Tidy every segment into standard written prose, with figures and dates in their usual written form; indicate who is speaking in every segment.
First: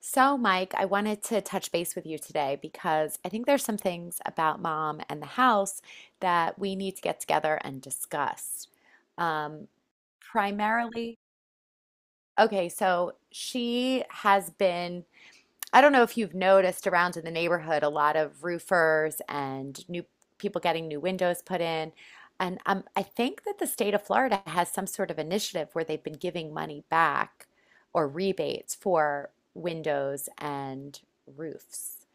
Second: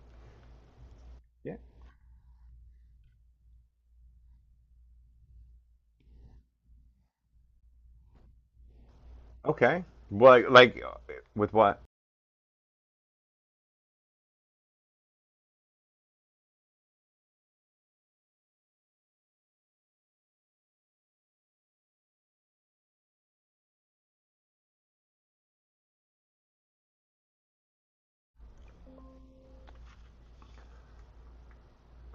Speaker 1: So, Mike, I wanted to
Speaker 2: Yeah.
Speaker 1: touch base with you today because I think there's some things about mom and the house that we need to get together and discuss. Um,
Speaker 2: Okay. Well,
Speaker 1: primarily,
Speaker 2: with what?
Speaker 1: okay, so she has been I don't know if you've noticed around in the neighborhood a lot of roofers and new people getting new windows put in. And I think that the state of Florida has some sort of initiative where they've been giving money back or rebates for windows and roofs.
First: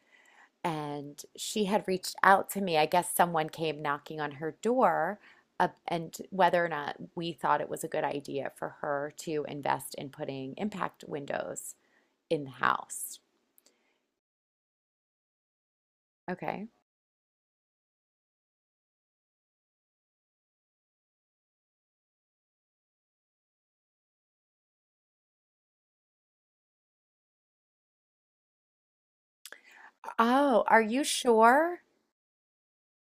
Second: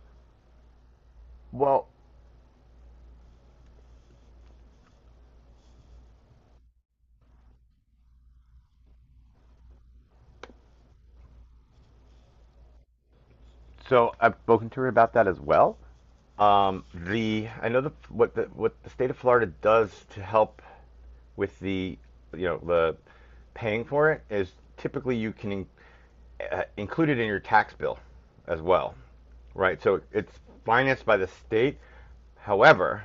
Speaker 1: And she
Speaker 2: Well,
Speaker 1: had reached out to me. I guess someone came knocking on her door, and whether or not we thought it was a good idea for her to invest in putting impact windows in the house.
Speaker 2: so I've spoken to her about that as well.
Speaker 1: Okay.
Speaker 2: The I know the what the state of Florida does to help with the the paying for it is typically you can in, include it in your tax bill as well, right? So it's
Speaker 1: Oh, are you
Speaker 2: financed by the state.
Speaker 1: sure?
Speaker 2: However,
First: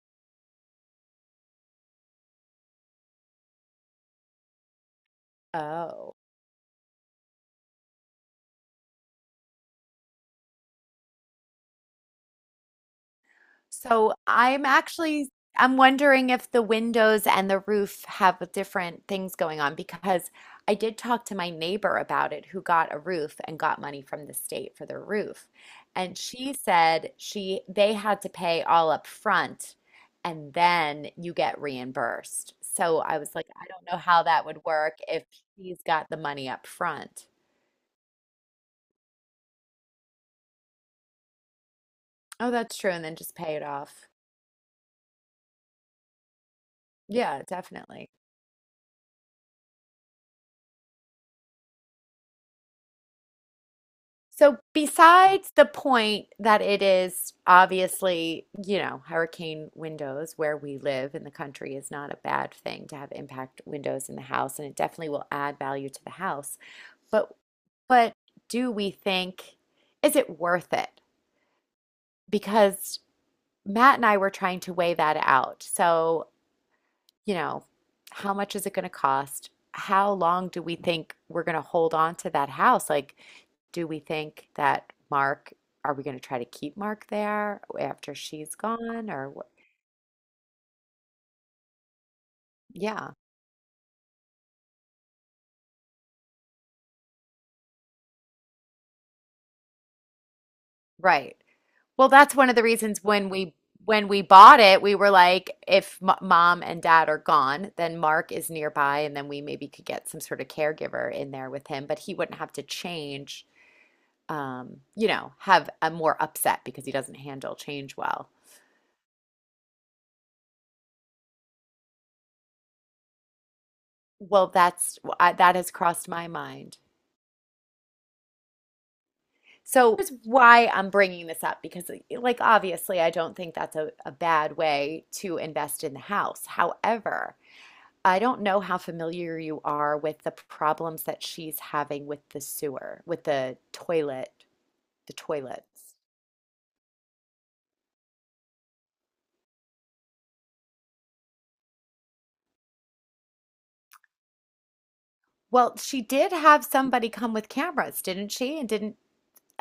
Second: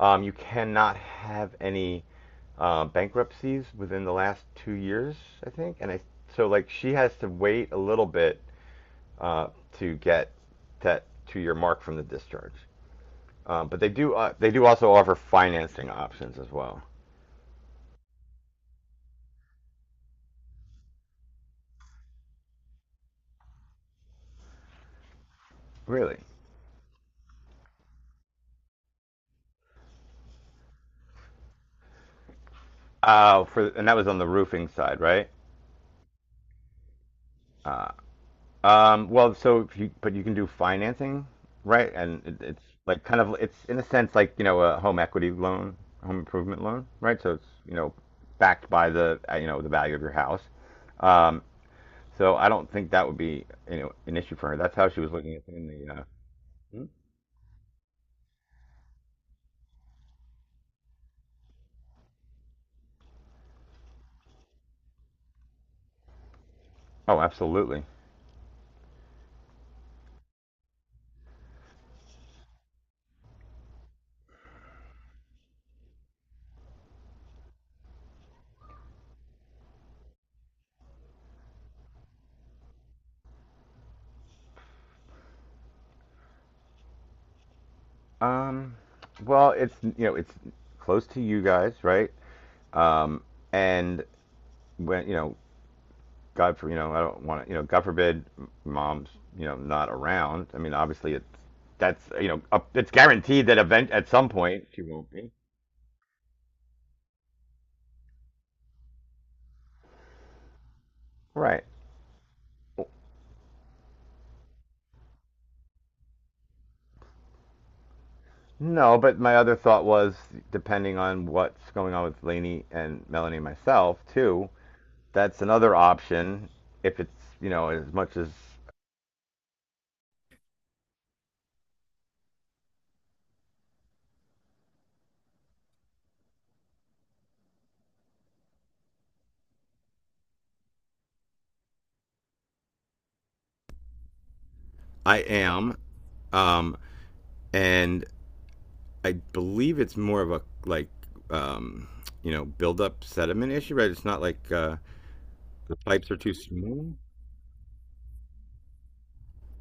Speaker 2: you cannot have any bankruptcies within the last 2 years, I think. And I
Speaker 1: Oh.
Speaker 2: so like she has to wait a little bit uh, to get that to your mark from the discharge. But
Speaker 1: So
Speaker 2: they do
Speaker 1: I'm
Speaker 2: also offer
Speaker 1: actually I'm
Speaker 2: financing
Speaker 1: wondering
Speaker 2: options as
Speaker 1: if the
Speaker 2: well.
Speaker 1: windows and the roof have different things going on because I did talk to my neighbor about it who got a roof and got money from the state for their roof.
Speaker 2: Really?
Speaker 1: And she said she they had to pay all up front and then you get reimbursed. So I was like, I
Speaker 2: For and
Speaker 1: don't
Speaker 2: that
Speaker 1: know
Speaker 2: was on
Speaker 1: how
Speaker 2: the
Speaker 1: that would
Speaker 2: roofing
Speaker 1: work
Speaker 2: side,
Speaker 1: if
Speaker 2: right?
Speaker 1: she's got the money up front.
Speaker 2: Uh, well, so if you but you can do financing, right? And it,
Speaker 1: Oh,
Speaker 2: it's
Speaker 1: that's true,
Speaker 2: like
Speaker 1: and then
Speaker 2: kind of
Speaker 1: just pay it
Speaker 2: it's in a
Speaker 1: off.
Speaker 2: sense like you know a home equity loan, home improvement loan, right? So
Speaker 1: Yeah,
Speaker 2: it's you know
Speaker 1: definitely.
Speaker 2: backed by the you know the value of your house. Um, so I don't think that would be you know an issue for her.
Speaker 1: So,
Speaker 2: That's how she was looking at
Speaker 1: besides
Speaker 2: it
Speaker 1: the
Speaker 2: in the.
Speaker 1: point that it is obviously, you know, hurricane windows where we live in the country is not a bad thing to have impact windows in the house, and it definitely will add value to the house.
Speaker 2: Oh,
Speaker 1: But
Speaker 2: absolutely.
Speaker 1: but do we think is it worth it? Because Matt and I were trying to weigh that out. So, you know, how much is it going to cost? How long do we think we're going to hold on to that house? Like, do we think that Mark, are we going to try to keep Mark there after she's
Speaker 2: Um,
Speaker 1: gone or what?
Speaker 2: well, it's you know it's close to you guys, right?
Speaker 1: Yeah,
Speaker 2: Um, and when you know, God for you know, I don't want to you know, God forbid, mom's you know not around. I mean, obviously it's
Speaker 1: right.
Speaker 2: that's
Speaker 1: Well,
Speaker 2: you
Speaker 1: that's
Speaker 2: know
Speaker 1: one of the
Speaker 2: up, it's
Speaker 1: reasons when
Speaker 2: guaranteed
Speaker 1: we
Speaker 2: that event at
Speaker 1: when we
Speaker 2: some
Speaker 1: bought
Speaker 2: point she
Speaker 1: it, we
Speaker 2: won't
Speaker 1: were
Speaker 2: be.
Speaker 1: like, if m mom and dad are gone, then Mark is nearby, and then we maybe could get some sort of caregiver in there
Speaker 2: Right.
Speaker 1: with him, but he wouldn't have to change, you know, have a more upset because he doesn't handle change well.
Speaker 2: No, but my other thought was, depending on what's going on with Lainey and Melanie and myself too,
Speaker 1: Well,
Speaker 2: that's
Speaker 1: that has
Speaker 2: another
Speaker 1: crossed my
Speaker 2: option.
Speaker 1: mind.
Speaker 2: If it's you know as much as
Speaker 1: So that's why I'm bringing this up because, like, obviously, I don't think that's a bad way to invest in the house. However, I don't know how familiar you are with the problems that she's having with the sewer, with the toilet, the
Speaker 2: I
Speaker 1: toilets.
Speaker 2: am, um, and I believe it's more of a like um, you know buildup sediment issue, right? It's not the
Speaker 1: Well, she
Speaker 2: pipes are
Speaker 1: did
Speaker 2: too
Speaker 1: have
Speaker 2: small.
Speaker 1: somebody come with cameras, didn't she? And didn't,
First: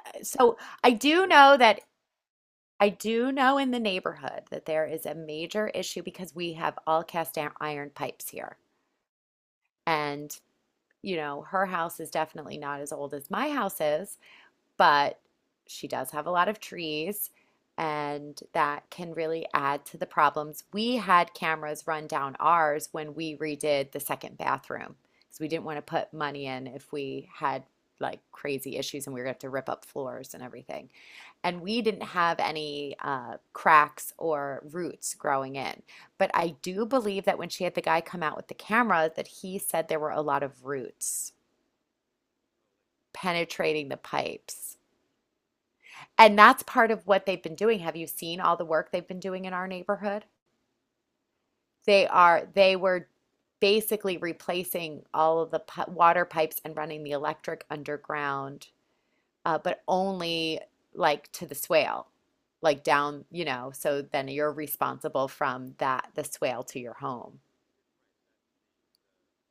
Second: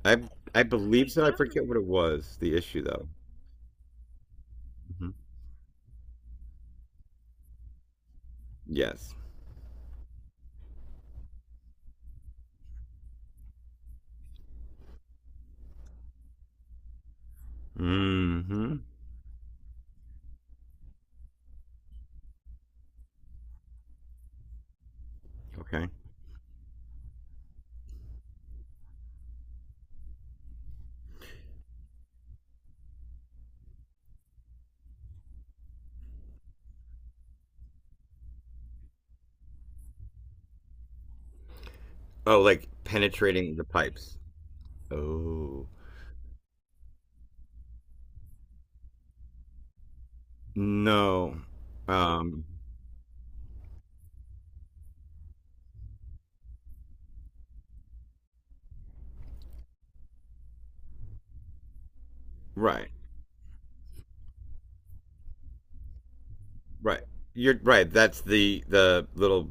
Speaker 2: I
Speaker 1: so
Speaker 2: I
Speaker 1: I
Speaker 2: believe so.
Speaker 1: do
Speaker 2: I
Speaker 1: know
Speaker 2: forget what
Speaker 1: that
Speaker 2: it was. The issue
Speaker 1: I
Speaker 2: though.
Speaker 1: do know in the neighborhood that there is
Speaker 2: Hmm.
Speaker 1: a major issue because we have all cast iron pipes here.
Speaker 2: Yes.
Speaker 1: And you know, her house is definitely not as old as my house is, but she does have a lot of trees, and
Speaker 2: Hmm.
Speaker 1: that can really add to the problems. We had cameras run down ours when we redid the second bathroom because we didn't want to
Speaker 2: Okay.
Speaker 1: put money in if we had like crazy issues and we were going to have to rip up floors and everything. And we didn't have any cracks or roots growing in. But I do believe that when she had the guy come out with the camera, that he said there were a lot of roots
Speaker 2: Oh, like penetrating the
Speaker 1: penetrating the
Speaker 2: pipes.
Speaker 1: pipes.
Speaker 2: Oh,
Speaker 1: And that's part of what they've been doing. Have you seen all the work they've been doing in our neighborhood?
Speaker 2: no.
Speaker 1: They
Speaker 2: Um.
Speaker 1: are they were basically replacing all of the pi water pipes and running the electric underground, but only like to the swale, like
Speaker 2: Right.
Speaker 1: down, you know, so then you're responsible from that the swale to your
Speaker 2: Right.
Speaker 1: home.
Speaker 2: You're right. That's the little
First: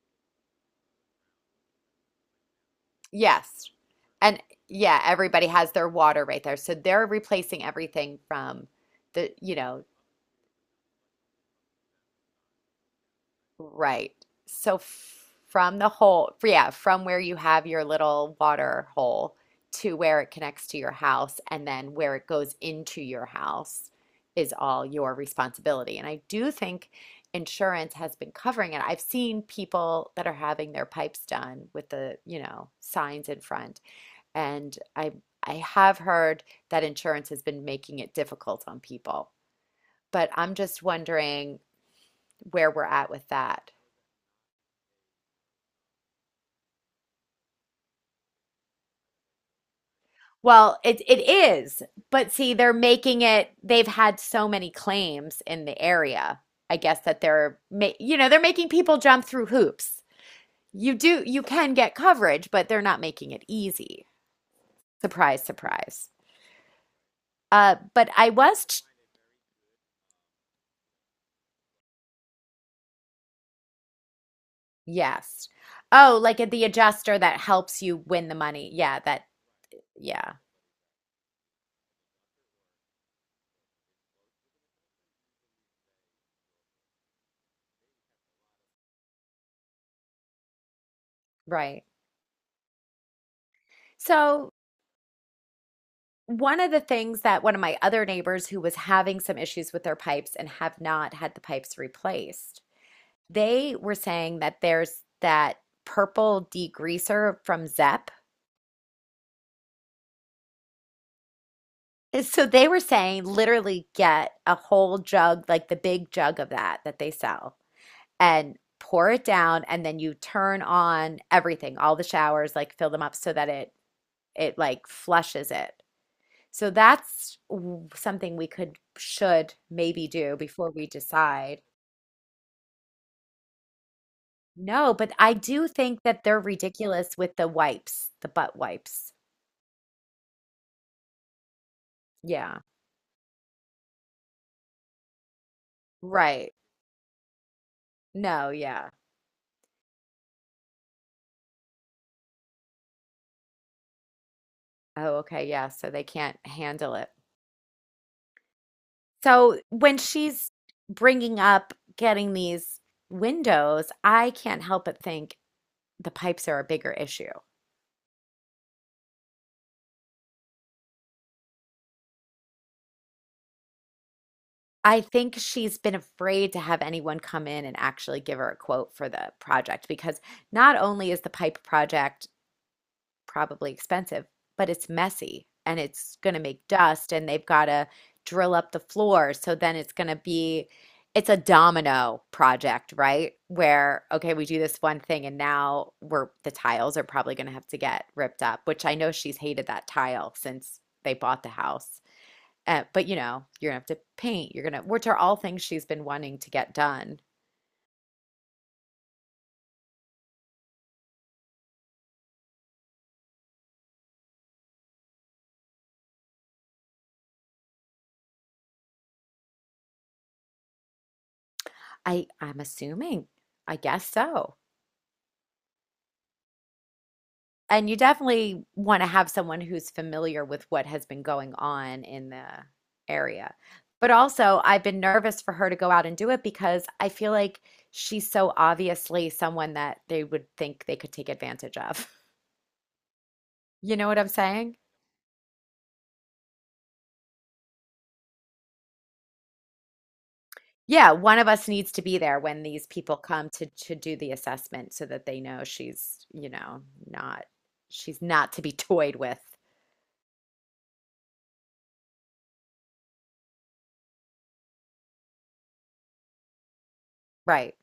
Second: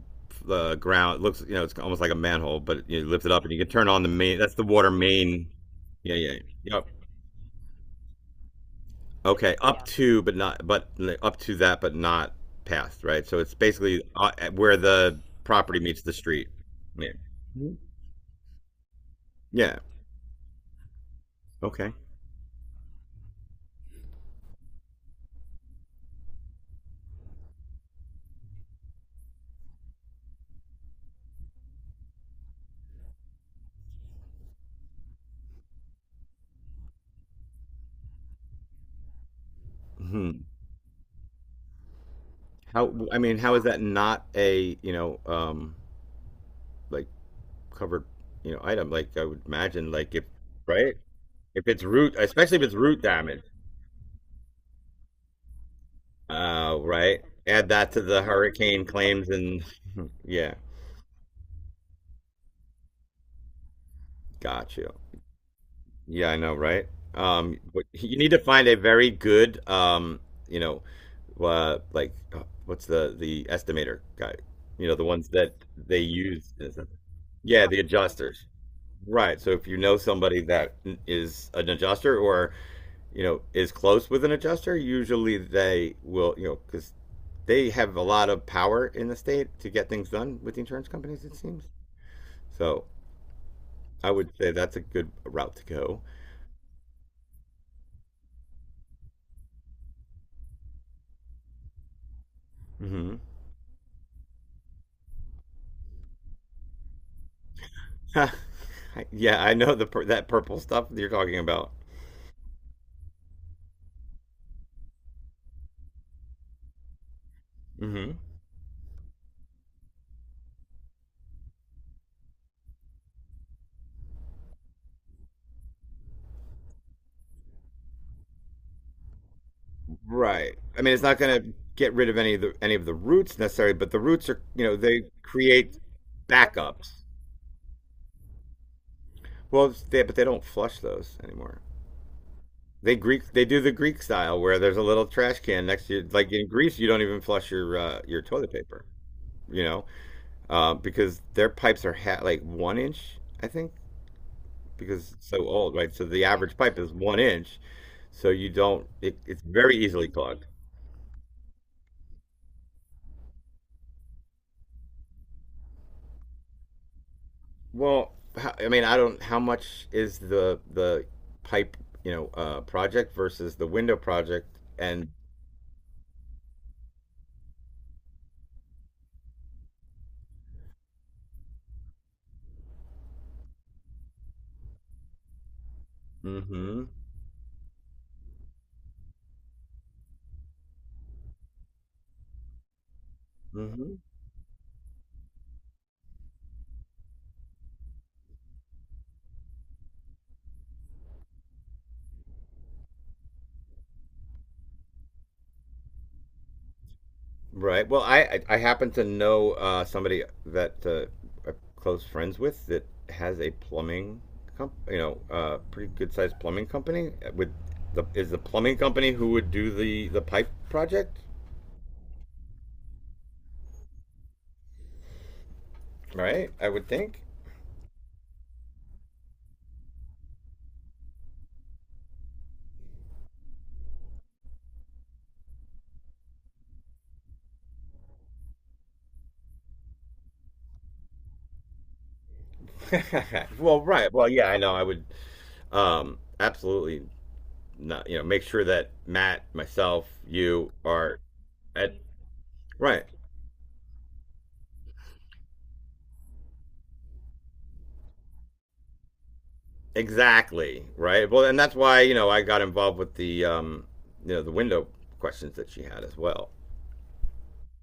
Speaker 2: ground. It looks you know it's almost like a manhole, but you lift it up and you can
Speaker 1: Yes.
Speaker 2: turn on the main.
Speaker 1: And
Speaker 2: That's the water
Speaker 1: yeah, everybody
Speaker 2: main.
Speaker 1: has their
Speaker 2: Yeah.
Speaker 1: water
Speaker 2: Yeah.
Speaker 1: right there. So
Speaker 2: Yep.
Speaker 1: they're replacing everything from the,
Speaker 2: Okay,
Speaker 1: you
Speaker 2: yeah. Up
Speaker 1: know,
Speaker 2: yeah. To but not but up to that but not past, right? So it's basically
Speaker 1: Right.
Speaker 2: where
Speaker 1: So f
Speaker 2: the
Speaker 1: from
Speaker 2: property
Speaker 1: the
Speaker 2: meets the
Speaker 1: hole,
Speaker 2: street.
Speaker 1: yeah, from
Speaker 2: Yeah.
Speaker 1: where you have
Speaker 2: Mhm.
Speaker 1: your little water hole
Speaker 2: Yeah.
Speaker 1: to where it connects to your house and
Speaker 2: Okay.
Speaker 1: then where it goes into your house is all your responsibility. And I do think insurance has been covering it. I've seen people that are having their pipes done with the, you know, signs in front. And I have heard that insurance has been making it difficult on people. But
Speaker 2: Hmm.
Speaker 1: I'm just wondering where we're
Speaker 2: How
Speaker 1: at
Speaker 2: I
Speaker 1: with
Speaker 2: mean, how is
Speaker 1: that.
Speaker 2: that not a, you know, like covered, you know, item like I would imagine like if
Speaker 1: Well,
Speaker 2: right?
Speaker 1: it
Speaker 2: If
Speaker 1: is,
Speaker 2: it's root,
Speaker 1: but see,
Speaker 2: especially if it's root damage.
Speaker 1: they've had so many claims in the area. I guess
Speaker 2: Right?
Speaker 1: that they're
Speaker 2: Add
Speaker 1: ma
Speaker 2: that to
Speaker 1: you
Speaker 2: the
Speaker 1: know, they're making
Speaker 2: hurricane
Speaker 1: people jump
Speaker 2: claims
Speaker 1: through
Speaker 2: and
Speaker 1: hoops.
Speaker 2: yeah,
Speaker 1: You do, you can get coverage, but they're not making it easy.
Speaker 2: got you.
Speaker 1: Surprise, surprise.
Speaker 2: Yeah, I know, right? But
Speaker 1: But
Speaker 2: you need
Speaker 1: I
Speaker 2: to
Speaker 1: was,
Speaker 2: find a
Speaker 1: ch-
Speaker 2: very good, you know, what's the estimator guy? You know, the ones
Speaker 1: yes.
Speaker 2: that they
Speaker 1: Oh, like at
Speaker 2: use.
Speaker 1: the adjuster that
Speaker 2: Yeah, the
Speaker 1: helps you win the
Speaker 2: adjusters.
Speaker 1: money. Yeah, that,
Speaker 2: Right. So if you know
Speaker 1: yeah,
Speaker 2: somebody that is an adjuster or, you know, is close with an adjuster, usually they will, you know, because they have a lot of power in the state to get things done with the insurance companies, it seems.
Speaker 1: right.
Speaker 2: So I would say
Speaker 1: So
Speaker 2: that's a good route to go.
Speaker 1: one of the things that one of my other neighbors who was having some issues with their pipes and have not had the pipes replaced.
Speaker 2: Mm-hmm.
Speaker 1: They were saying that there's that purple degreaser from Zepp.
Speaker 2: Yeah, I know that purple stuff that you're talking about.
Speaker 1: So they were saying literally get a whole jug, like the big jug of that that they sell,
Speaker 2: Mm-hmm.
Speaker 1: and pour it down, and then you turn on everything, all the showers, like fill them up so that it like flushes it. So that's something we could should maybe do
Speaker 2: Right.
Speaker 1: before
Speaker 2: I
Speaker 1: we
Speaker 2: mean, it's not going to
Speaker 1: decide.
Speaker 2: get rid of any of the roots necessarily, but the roots are you know
Speaker 1: No,
Speaker 2: they
Speaker 1: but I do
Speaker 2: create
Speaker 1: think that they're
Speaker 2: backups.
Speaker 1: ridiculous with the wipes, the butt wipes.
Speaker 2: Well, but they don't flush those anymore.
Speaker 1: Yeah.
Speaker 2: They do the Greek style where there's a little trash can next to you. Like in
Speaker 1: Right.
Speaker 2: Greece, you don't even flush your
Speaker 1: No,
Speaker 2: toilet paper,
Speaker 1: yeah.
Speaker 2: you know, because their pipes are like one inch, I think, because
Speaker 1: Oh,
Speaker 2: it's so
Speaker 1: okay, yeah.
Speaker 2: old,
Speaker 1: So
Speaker 2: right? So
Speaker 1: they
Speaker 2: the
Speaker 1: can't
Speaker 2: average pipe is
Speaker 1: handle it.
Speaker 2: one inch, so you don't. It's
Speaker 1: So
Speaker 2: very
Speaker 1: when
Speaker 2: easily clogged.
Speaker 1: she's bringing up getting these windows, I can't help but think the pipes are a bigger issue.
Speaker 2: Well, how, I mean, I don't. How much is the pipe, you know, project versus the window project?
Speaker 1: I
Speaker 2: And
Speaker 1: think she's been afraid to have anyone come in and actually give her a quote for the project because not only is the pipe project probably expensive, but it's messy and it's going to make
Speaker 2: mm-hmm,
Speaker 1: dust and they've got to drill up the floor. So then it's going to be, it's a domino project, right?
Speaker 2: mm-hmm.
Speaker 1: Where, okay, we do this one thing and now the tiles are probably going to have to get ripped up, which I know she's hated that tile since they bought the house. But you know, you're gonna have to paint, you're gonna, which are all things she's been wanting to get done.
Speaker 2: Right. Well, I happen to know somebody that I'm close friends with that has a plumbing you know, pretty good sized plumbing company with the is the plumbing company who would do the pipe project.
Speaker 1: I'm assuming, I guess so.
Speaker 2: Right? I would think.
Speaker 1: And you definitely want to have someone who's familiar with what has been going on in the area. But also, I've been nervous for her to go out and do it because I feel like she's so obviously someone that they would think they could take advantage of.
Speaker 2: Well,
Speaker 1: You know
Speaker 2: right.
Speaker 1: what
Speaker 2: Well,
Speaker 1: I'm
Speaker 2: yeah, I know.
Speaker 1: saying?
Speaker 2: I would absolutely not, you know, make sure that Matt, myself, you
Speaker 1: Yeah,
Speaker 2: are
Speaker 1: one of us needs
Speaker 2: at
Speaker 1: to be there when these
Speaker 2: right.
Speaker 1: people come to do the assessment so that they know she's, you know, not she's not to be toyed with.
Speaker 2: Exactly, right? Well, and that's why, you know, I got involved with the you know, the window questions that she had as well.
Speaker 1: Right.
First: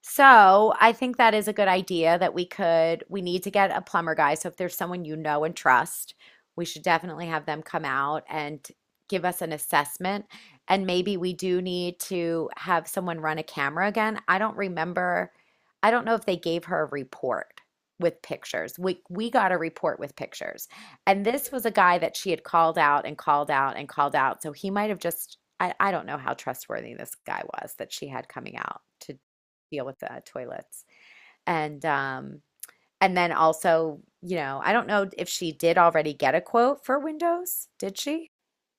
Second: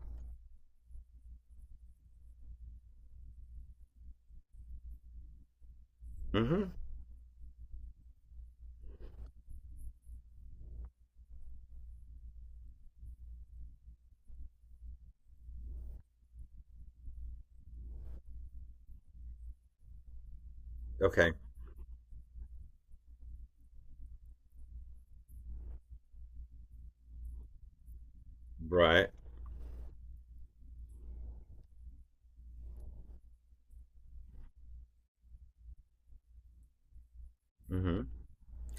Speaker 1: So I think that is a good idea that we need to get a plumber guy. So if there's someone you know and trust,
Speaker 2: Hmm.
Speaker 1: we should definitely have them come out and give us an assessment. And maybe we do need to have someone run a camera again. I don't remember, I don't know if they gave her a report with pictures. We got a report with pictures. And
Speaker 2: Okay.
Speaker 1: this was a guy that she had called out and called out and called out. So he might have just, I don't know how trustworthy this guy was that she had coming out
Speaker 2: Right.
Speaker 1: to deal with the toilets. And um, and then also, you know, I don't know if she did already get a quote for windows. Did
Speaker 2: Mm-hmm.
Speaker 1: she?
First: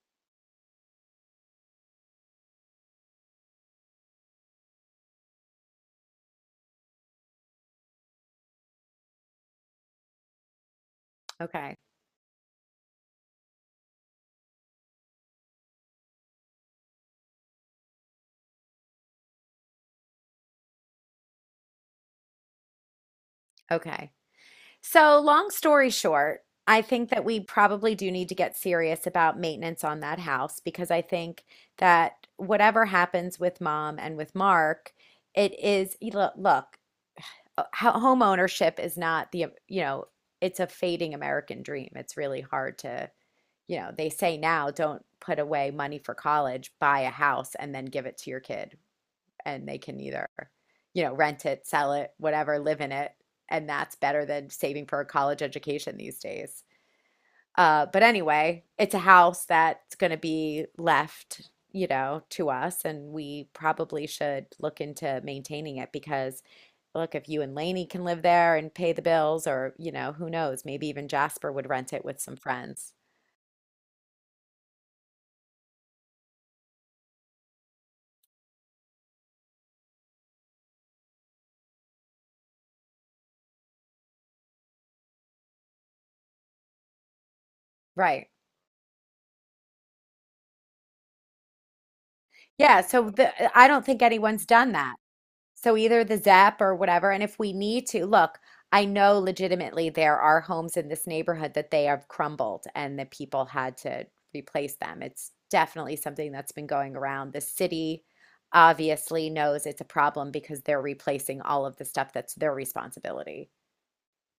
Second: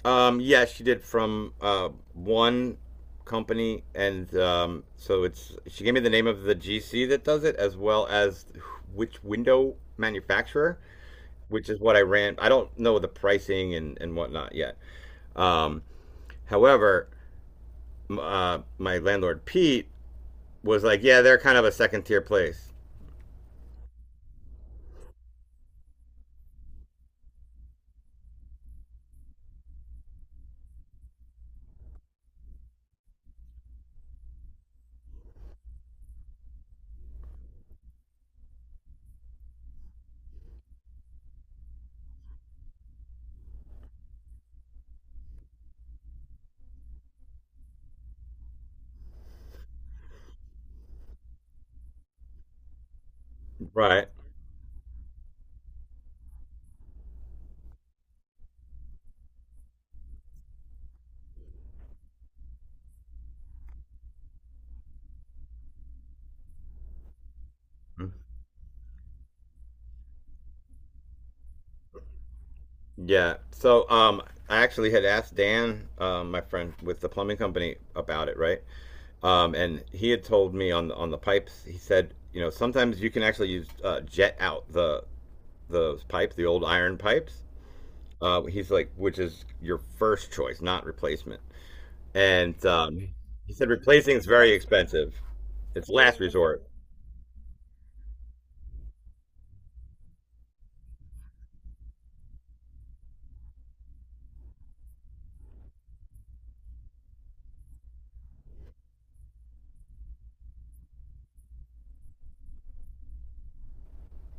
Speaker 2: Yeah, she did from one company, and so it's she gave me the name of the GC that does it, as well as which window manufacturer, which
Speaker 1: Okay.
Speaker 2: is what I ran. I don't know the pricing and whatnot yet. Um, however, my landlord Pete was like, "Yeah, they're kind of a second tier place,
Speaker 1: Okay. So, long story short, I think that we probably do need to get serious about maintenance on that house because I think that whatever happens with mom and with Mark, it is, look, look, home ownership is not the, you know, it's a fading American dream. It's really hard to you know, they say now don't put away money for college, buy a house and then give it to your kid. And they can either, you know, rent it, sell it, whatever, live in it. And that's
Speaker 2: right?"
Speaker 1: better than saving for a college education these days. But anyway, it's a house that's going to be left, you know, to us. And we probably should look into maintaining it because, look, if you and Lainey can live there and pay the bills, or, you know, who knows, maybe even Jasper would rent it with some friends.
Speaker 2: Yeah. So I actually had asked Dan, my friend with the plumbing company, about it, right? And he had told me on the pipes. He said, you know, sometimes you can actually use jet out the those pipes, the old iron pipes.
Speaker 1: Right.
Speaker 2: He's like, which is your first choice, not replacement. And
Speaker 1: Yeah, so
Speaker 2: he
Speaker 1: the, I
Speaker 2: said
Speaker 1: don't think
Speaker 2: replacing is
Speaker 1: anyone's
Speaker 2: very
Speaker 1: done that.
Speaker 2: expensive.
Speaker 1: So
Speaker 2: It's
Speaker 1: either the
Speaker 2: last
Speaker 1: ZEP
Speaker 2: resort.
Speaker 1: or whatever. And if we need to, look, I know legitimately there are homes in this neighborhood that they have crumbled and the people had to replace them. It's definitely something that's been going around. The city obviously knows it's a problem because they're replacing all of the stuff that's their responsibility.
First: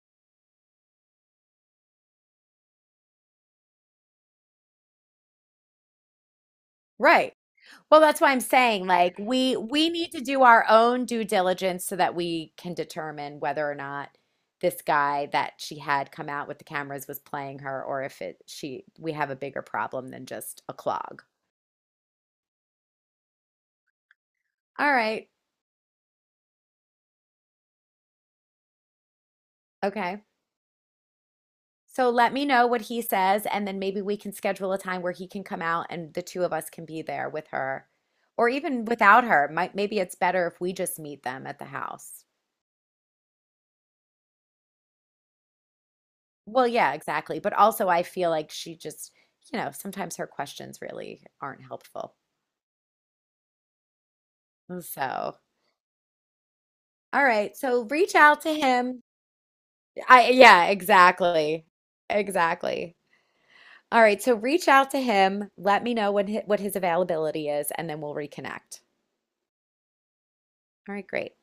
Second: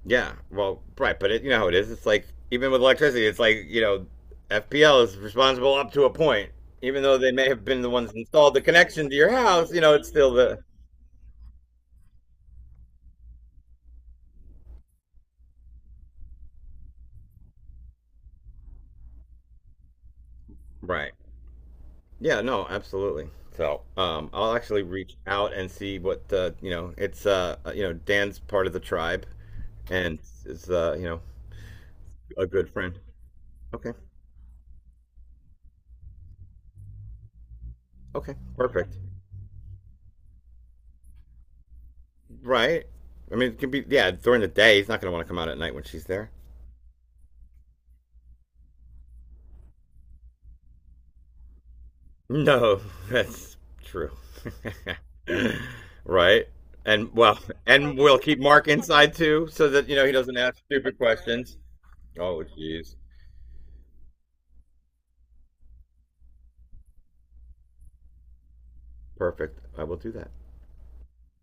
Speaker 2: Yeah, well, right, but it, you know how it is. It's like even with electricity, it's like you know, FPL is responsible up to a point. Even though they
Speaker 1: Right.
Speaker 2: may have been the
Speaker 1: Well,
Speaker 2: ones that
Speaker 1: that's why I'm
Speaker 2: installed the
Speaker 1: saying
Speaker 2: connection to
Speaker 1: like
Speaker 2: your
Speaker 1: we
Speaker 2: house, you
Speaker 1: we
Speaker 2: know, it's
Speaker 1: need to
Speaker 2: still
Speaker 1: do
Speaker 2: the
Speaker 1: our own due diligence so that we can determine whether or not this guy that she had come out with the cameras was playing her or if it she we have a bigger problem than just a
Speaker 2: right.
Speaker 1: clog.
Speaker 2: Yeah, no, absolutely. So I'll actually
Speaker 1: All
Speaker 2: reach
Speaker 1: right.
Speaker 2: out and see what you know. It's you know, Dan's part of the tribe and
Speaker 1: Okay.
Speaker 2: is you know,
Speaker 1: So let me
Speaker 2: a
Speaker 1: know
Speaker 2: good
Speaker 1: what
Speaker 2: friend.
Speaker 1: he says and then
Speaker 2: Okay,
Speaker 1: maybe we can schedule a time where he can come out and the two of us can be there with her
Speaker 2: okay,
Speaker 1: or even
Speaker 2: perfect.
Speaker 1: without her. Might maybe it's better if we just meet them at the house.
Speaker 2: Right. I mean, it can be yeah during the day. He's not gonna want to come out at night when she's there.
Speaker 1: Well, yeah, exactly. But also, I feel like she just, you know, sometimes her questions really aren't helpful.
Speaker 2: No, that's true.
Speaker 1: So,
Speaker 2: Right. And
Speaker 1: all
Speaker 2: well,
Speaker 1: right. So
Speaker 2: and
Speaker 1: reach
Speaker 2: we'll keep
Speaker 1: out to
Speaker 2: Mark
Speaker 1: him.
Speaker 2: inside too, so that you know he
Speaker 1: I,
Speaker 2: doesn't ask
Speaker 1: yeah,
Speaker 2: stupid questions.
Speaker 1: exactly.
Speaker 2: Oh, jeez.
Speaker 1: Exactly. All right. So reach out to him. Let me know when what his availability is, and then we'll reconnect.
Speaker 2: Perfect. I will do that.
Speaker 1: All right, great.